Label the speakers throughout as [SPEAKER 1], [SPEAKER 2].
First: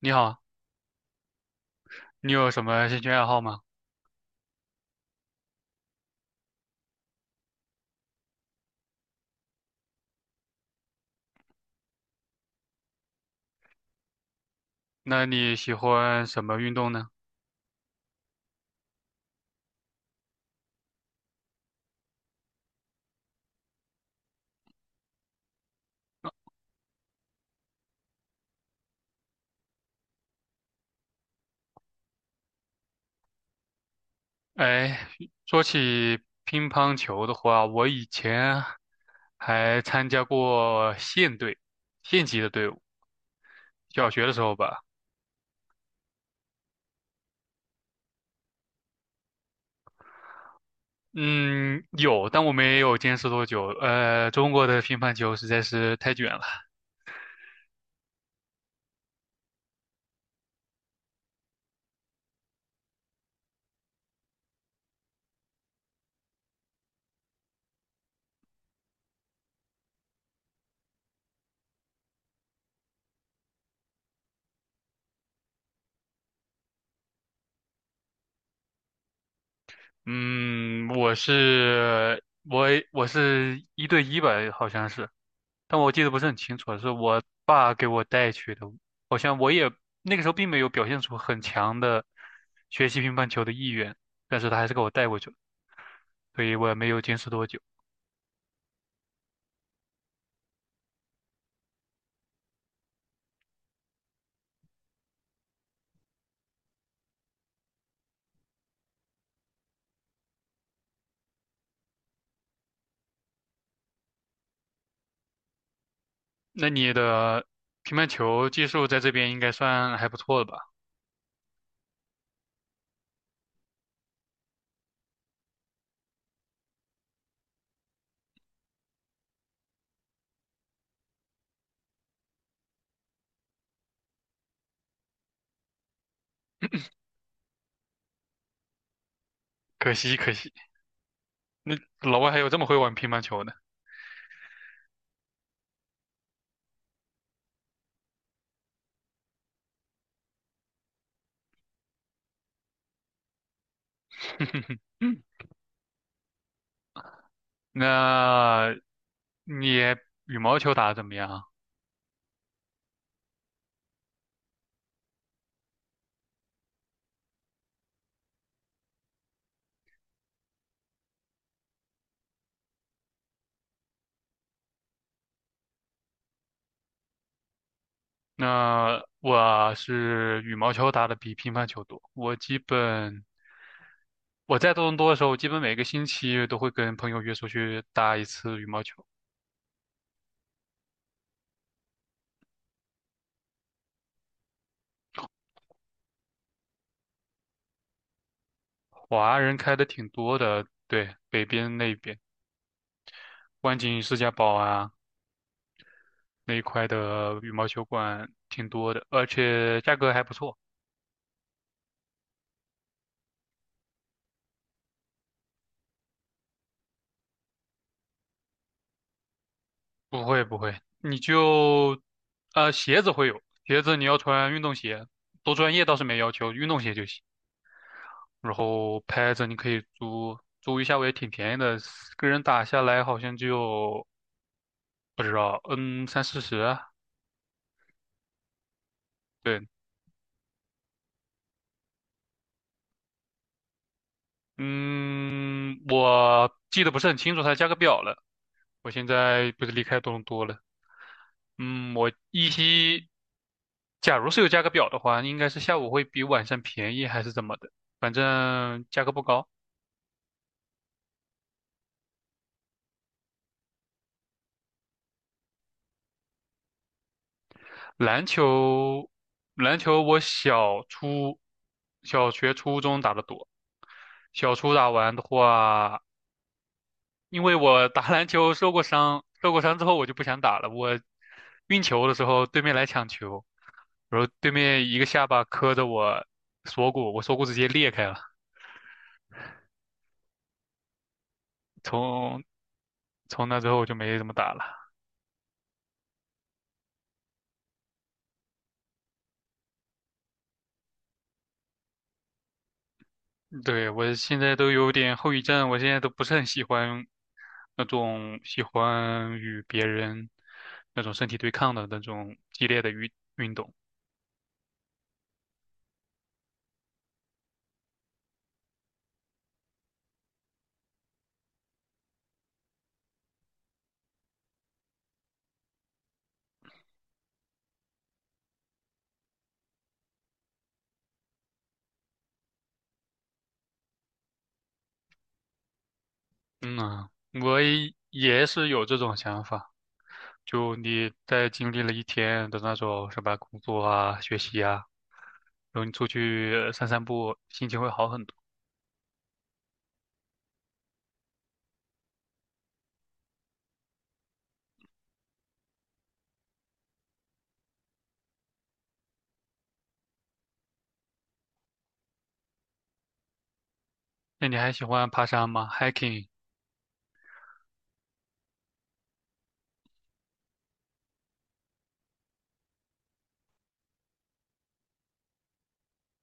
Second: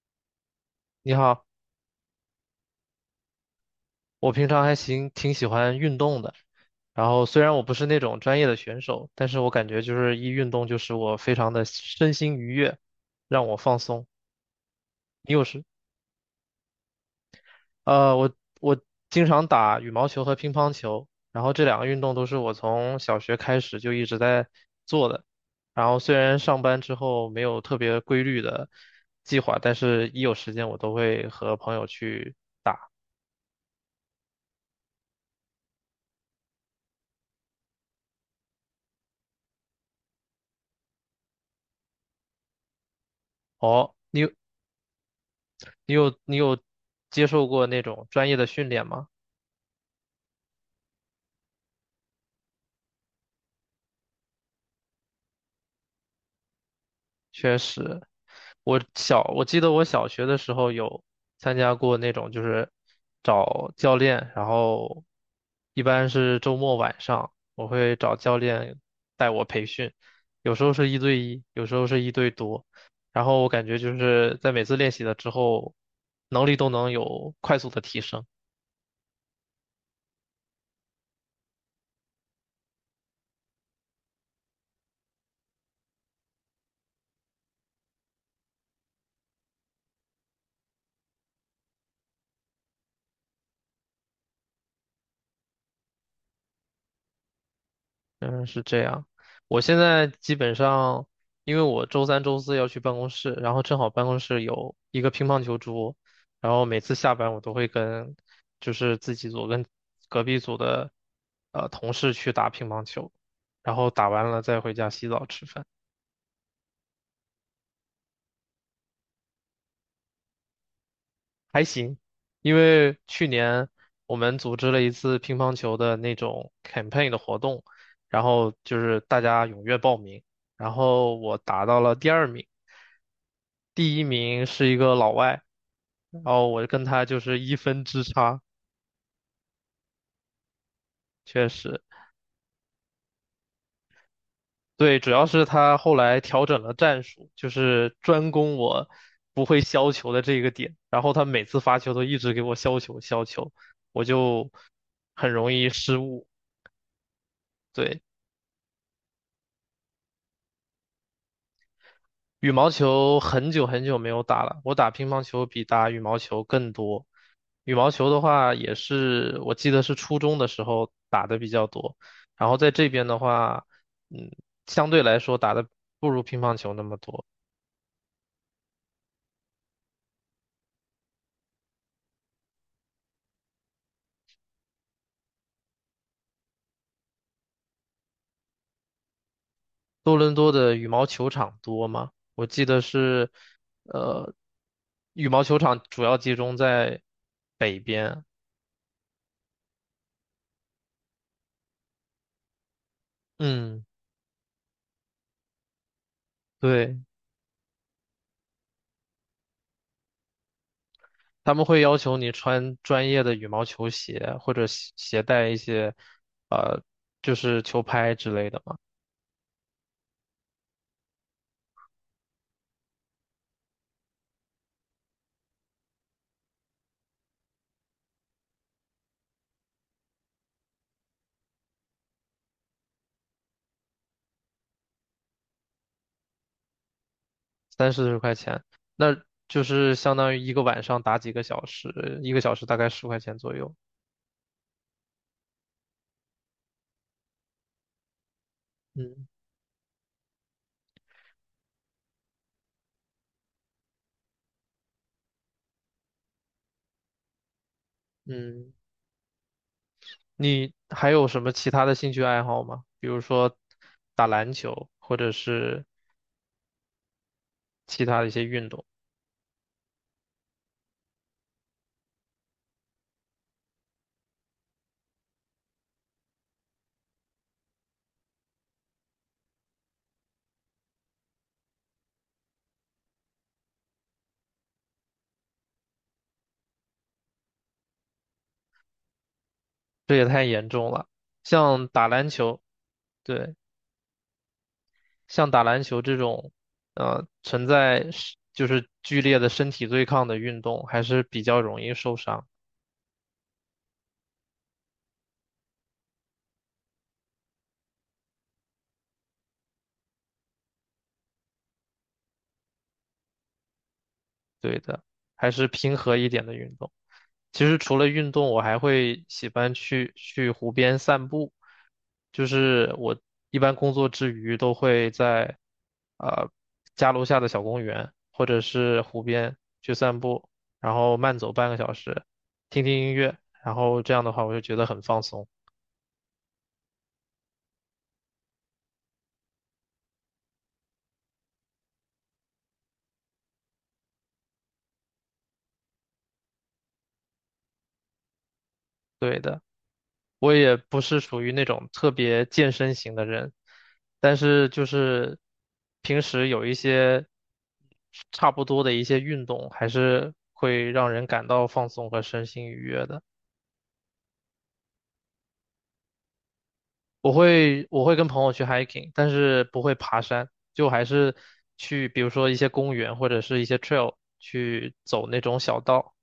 [SPEAKER 1] 你好，
[SPEAKER 2] 你好，
[SPEAKER 1] 你有什么兴趣爱好吗？
[SPEAKER 2] 我平常还行，挺喜欢运动的。然后虽然我不是那种专业的选手，但是我感觉就是一运动就使我非常的身心愉悦，让我放松。
[SPEAKER 1] 那
[SPEAKER 2] 你有
[SPEAKER 1] 你
[SPEAKER 2] 时，
[SPEAKER 1] 喜欢什么运动呢？
[SPEAKER 2] 呃，我我经常打羽毛球和乒乓球，然后这两个运动都是我从小学开始就一直在做的。然后虽然上班之后没有特别规律的计划，但是一有时间我都会和朋友去。
[SPEAKER 1] 哎，说起乒乓球的话，我以前还参加过县队、县级的队伍，
[SPEAKER 2] 哦，
[SPEAKER 1] 小学
[SPEAKER 2] 你
[SPEAKER 1] 的时候吧。
[SPEAKER 2] 你有接受过那种专业的训练吗？
[SPEAKER 1] 嗯，有，但我没有坚持多久。中国的乒乓球实在是太卷了。
[SPEAKER 2] 确实，我记得我小学的时候有参加过那种，就是找教练，然后一般是周末晚上，我会找教练带我培训，有时候是一对一，有时候是一对多，然后我感觉就是在每次练习了之后，能力都能有快速的提升。
[SPEAKER 1] 嗯，我是我是一对一吧，好像是。但我记得不是很清楚了，是我爸给我带去的。好像我也那个时候并没有表现出很强的学习乒乓球的意愿，但是他还是给我带过去了，所以我也没有坚持多久。
[SPEAKER 2] 嗯，是这样。我现在基本上，因为我周三、周四要去办公室，然后正好办公室有一个乒乓球桌，然后每次下班我都会跟，就是自己组跟隔壁组的同事去打乒乓球，然后打完了再回家洗澡吃饭。
[SPEAKER 1] 那你的乒乓球技术在这边应该算还不错了吧？
[SPEAKER 2] 还行，因为去年我们组织了一次乒乓球的那种 campaign 的活动，然后就是大家踊跃报名，然后我达到了第二名，第一名是一个老外，然后我跟他就是一分之差，
[SPEAKER 1] 可惜可惜，
[SPEAKER 2] 确
[SPEAKER 1] 那
[SPEAKER 2] 实。
[SPEAKER 1] 老外还有这么会玩乒乓球的。
[SPEAKER 2] 对，主要是他后来调整了战术，就是专攻我不会削球的这个点，然后他每次发球都一直给我削球削球，我就
[SPEAKER 1] 嗯，
[SPEAKER 2] 很容易失误。对，
[SPEAKER 1] 那你羽毛球打得怎么样啊？
[SPEAKER 2] 羽毛球很久很久没有打了，我打乒乓球比打羽毛球更多。羽毛球的话，也是我记得是初中的时候打的比较多，然后在这边的话，嗯，相对来说打的不如乒乓球那么多。
[SPEAKER 1] 那我是羽毛球打得比乒乓球多，我基本。我在多伦多的时候，基本每个星期都会跟朋友约出去打一次羽毛球。
[SPEAKER 2] 多伦多的羽毛球场多吗？我记得是，呃，羽毛球场主要集中在北边。
[SPEAKER 1] 华人开的挺多的，对，北边那边，湾
[SPEAKER 2] 嗯，
[SPEAKER 1] 景世家堡啊那一块
[SPEAKER 2] 对。
[SPEAKER 1] 的羽毛球馆挺多的，而且价格还不错。
[SPEAKER 2] 他们会要求你穿专业的羽毛球鞋，或者携带一些，呃，就是球拍之类的嘛，
[SPEAKER 1] 不会不会，你就，鞋子会有，鞋子你要穿运动鞋，多专业倒是没要求，运动鞋就行。然后拍子你可以租，租一下我也挺便宜的，个人打下来好像就不知道，嗯，三四十，
[SPEAKER 2] 三四十块钱，那就
[SPEAKER 1] 对，
[SPEAKER 2] 是相当于一个晚上打几个小时，一个小时大概十块钱左右。
[SPEAKER 1] 嗯，我记得不是很清楚它的价格表了。我现
[SPEAKER 2] 嗯
[SPEAKER 1] 在不是离开多伦多了，嗯，我依稀，假如是有价格表的话，应该是下午会比晚上便宜还是怎么的，反
[SPEAKER 2] 嗯，
[SPEAKER 1] 正价格不高。
[SPEAKER 2] 你还有什么其他的兴趣爱好吗？比如说打篮球，或者是其他
[SPEAKER 1] 篮
[SPEAKER 2] 的一些运动，
[SPEAKER 1] 球，篮球我小初、小学、初中打的多，小初打完的话，因为我打篮球受过伤，受过伤之后我就不想打了。我运球的时候，对面来抢球。然后对面一个下巴磕着我锁骨，我锁骨直接裂开了。
[SPEAKER 2] 这也太严重了。像打篮
[SPEAKER 1] 从
[SPEAKER 2] 球，
[SPEAKER 1] 从
[SPEAKER 2] 对。
[SPEAKER 1] 那之后我就没怎么打了。
[SPEAKER 2] 像打篮球这种，存在是就是剧烈的身体对抗的运动，还是比较容易受伤。
[SPEAKER 1] 对，我现在都有点后遗症，我现在都不是很喜欢那种喜欢与别人那种身体对抗的那种激烈的运动。
[SPEAKER 2] 对的，还是平和一点的运动。其实除了运动，我还会喜欢去湖边散步。就是我一般工作之余都会在呃家楼下的小公园或者是湖边去散步，然后慢走半个小时，听听音乐，然后这样的话我就觉得很放松。
[SPEAKER 1] 嗯啊，我也也是有这种想法。就你在经历了一天的那种什么工作啊、学习啊，然后你出去散散步，心情会好很多。
[SPEAKER 2] 对的。我也不是属于那种特别健身型的人，但是就是平时有一些差不多的一些运动，还是会让人感到放松和身心愉悦的。
[SPEAKER 1] 那你还喜欢爬山吗？hiking？
[SPEAKER 2] 我会跟朋友去 hiking，但是不会爬山，就还是去比如说一些公园或者是一些 trail 去走那种小道。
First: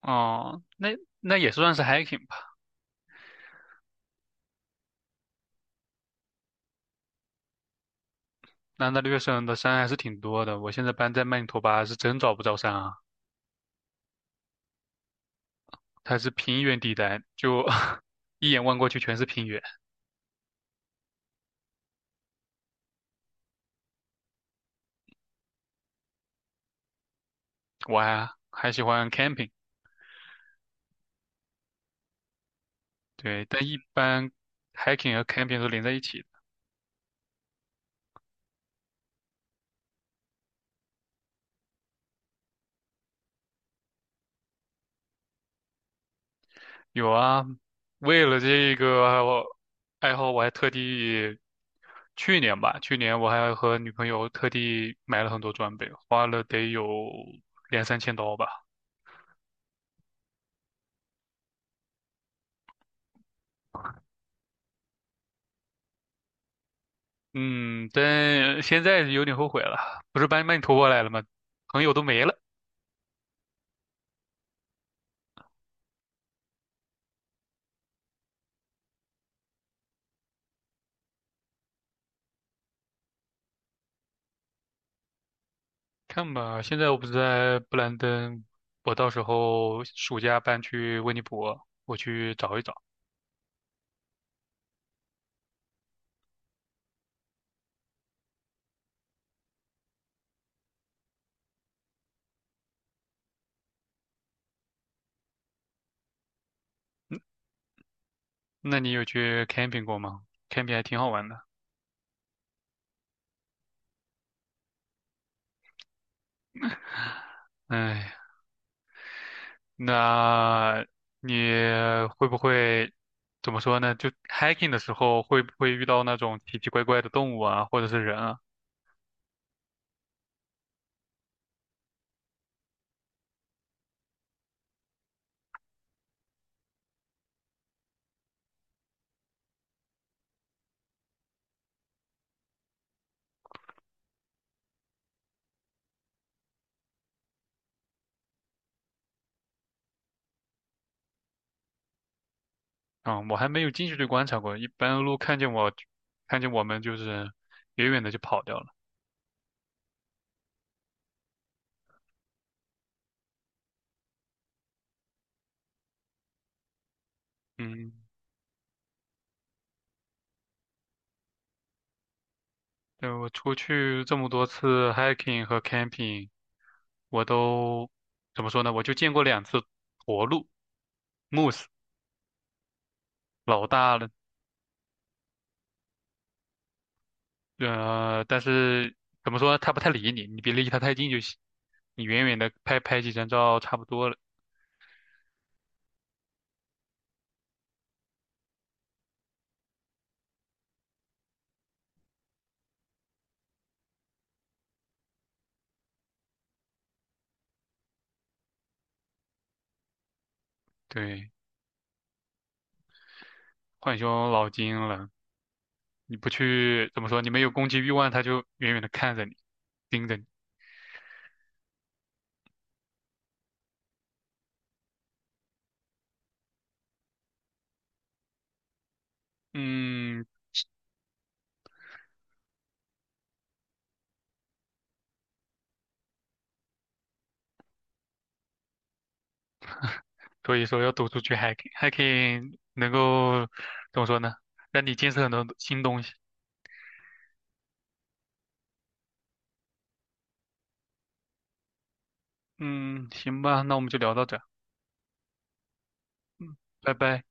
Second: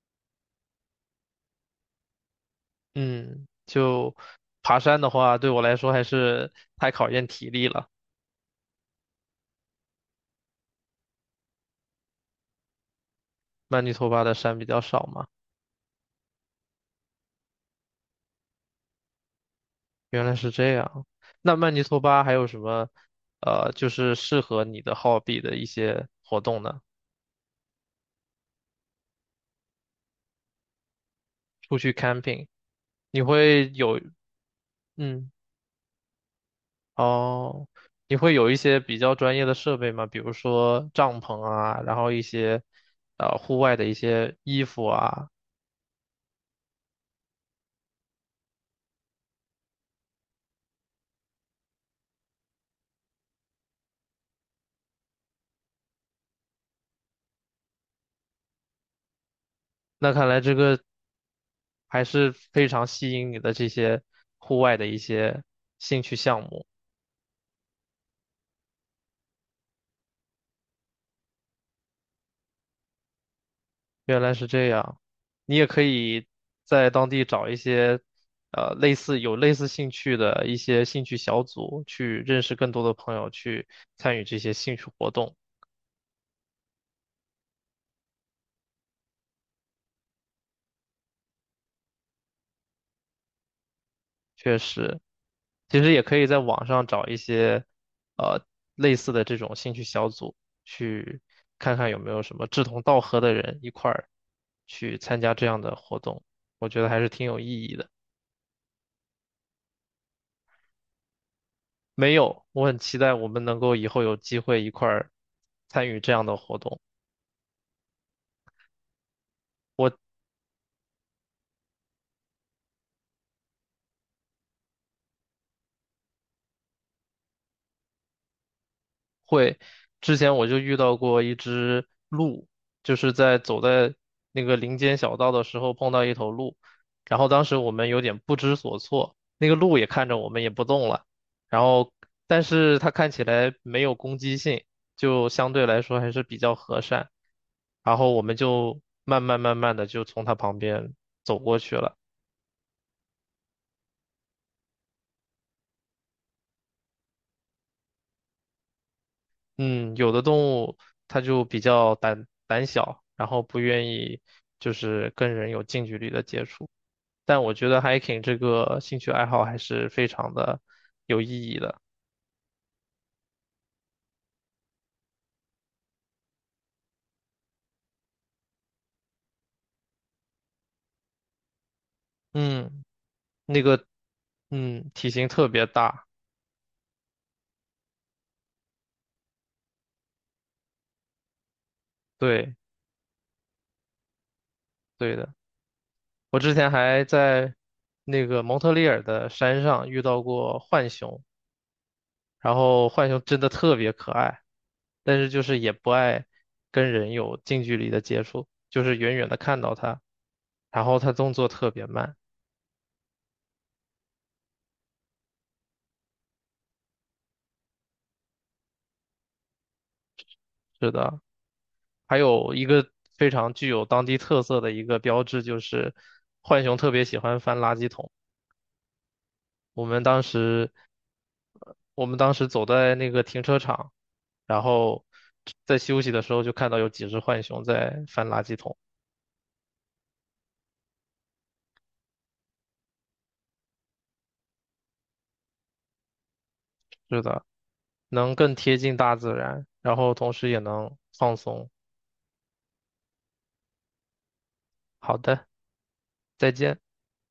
[SPEAKER 1] 哦，那那也算是 hiking 吧。
[SPEAKER 2] 嗯，就爬山的话，对我来说还是太考验体力了。
[SPEAKER 1] 那大略省的山还是挺多的。我现在搬在曼尼托巴，是真找不着山啊，
[SPEAKER 2] 曼尼托巴的山比较少嘛。
[SPEAKER 1] 它是平原地带，就 一眼望过去全是平原。
[SPEAKER 2] 原来是这样。那曼尼托巴还有什么，就是适合你的 hobby 的一些活动呢？
[SPEAKER 1] 我还还喜欢 camping，
[SPEAKER 2] 出去 camping，你
[SPEAKER 1] 对，但
[SPEAKER 2] 会
[SPEAKER 1] 一
[SPEAKER 2] 有，
[SPEAKER 1] 般 hiking 和
[SPEAKER 2] 嗯，
[SPEAKER 1] camping 都连在一起的。
[SPEAKER 2] 哦，你会有一些比较专业的设备吗？比如说帐篷啊，然后一些，户外的一些衣服啊。
[SPEAKER 1] 有啊，为了这个我爱好，我还特地去年吧，去年我还和女朋友特地买了很多装备，花了得有两三千刀吧。
[SPEAKER 2] 那看来这个还是非常吸引你的这些户外的一些兴趣项目。
[SPEAKER 1] 嗯，但现在有点后悔了，不是把你把你拖过来了吗？朋友都没了，
[SPEAKER 2] 原来是这样，你也可以在当地找一些，类似兴趣的一些兴趣小组，去认识更多的朋友，去参与这些兴趣活动。
[SPEAKER 1] 看吧，现在我不是在布兰登，我到时候暑假搬去温尼伯，我去找一找。
[SPEAKER 2] 确实，其实也可以在网上找一些，呃，类似的这种兴趣小组，去看看有没有什么志同道合的人一块儿去参加这样的活动，我觉得还是挺有意义的。
[SPEAKER 1] 那你有去 camping 过吗？camping 还挺好玩的。
[SPEAKER 2] 没有，我很期待我们能够以后有机会一块儿参与这样的活动。
[SPEAKER 1] 哎，那你会不会怎么说呢？就 hiking 的时候会不会遇到那种奇奇怪怪的动物啊，或者是人啊？
[SPEAKER 2] 会，之前我就遇到过一只鹿，就是走在那个林间小道的时候碰到一头鹿，然后当时我们有点不知所措，那个鹿也看着我们也不动了，然后但是它看起来没有攻击性，就相对来说还是比较和善，然后我们就慢慢慢慢的就从它旁边走过去了。
[SPEAKER 1] 嗯，我还没有近距离观察过，一般鹿看见我，看见我们就是远远的就跑掉了。
[SPEAKER 2] 嗯，有的动物它就比较胆小，然后不愿意就是跟人有近距离的接触。但我觉得
[SPEAKER 1] 嗯，
[SPEAKER 2] hiking 这个兴趣爱好还是非常的有意义的。
[SPEAKER 1] 对，我出去这么多次 hiking 和 camping，我都怎么说呢？我就见过两次驼鹿 moose，
[SPEAKER 2] 嗯，那
[SPEAKER 1] 老
[SPEAKER 2] 个，
[SPEAKER 1] 大了，
[SPEAKER 2] 嗯，体型特别大，
[SPEAKER 1] 但是怎么说呢？它不太理你，你别离它太近就行，你远远的
[SPEAKER 2] 对，
[SPEAKER 1] 拍拍几张照差不多了。
[SPEAKER 2] 对的。我之前还在那个蒙特利尔的山上遇到过浣熊，然后浣熊真的特别可爱，但是就是也不爱跟人有近距离的接触，就是远远的看到它，然后它
[SPEAKER 1] 对，
[SPEAKER 2] 动作特别慢。
[SPEAKER 1] 浣熊老精了，你不去怎么说？你没有攻击欲望，它就远远的看着你，盯着你。
[SPEAKER 2] 是的，还有一个非常具有当地特色的一个标志就是浣熊特别喜欢翻垃圾桶。我们当
[SPEAKER 1] 嗯，
[SPEAKER 2] 时，我们当时走在那个停车场，然后在休息的时候就看到有几只浣熊在翻垃圾桶。
[SPEAKER 1] 所以说要走出去 hiking，hiking 能够怎么说呢？让你见识很多新东西。
[SPEAKER 2] 是的，能更贴近大自然，然后同时也能放松。
[SPEAKER 1] 嗯，行吧，那我们就聊到这儿。
[SPEAKER 2] 好的，再
[SPEAKER 1] 嗯，
[SPEAKER 2] 见。
[SPEAKER 1] 拜拜。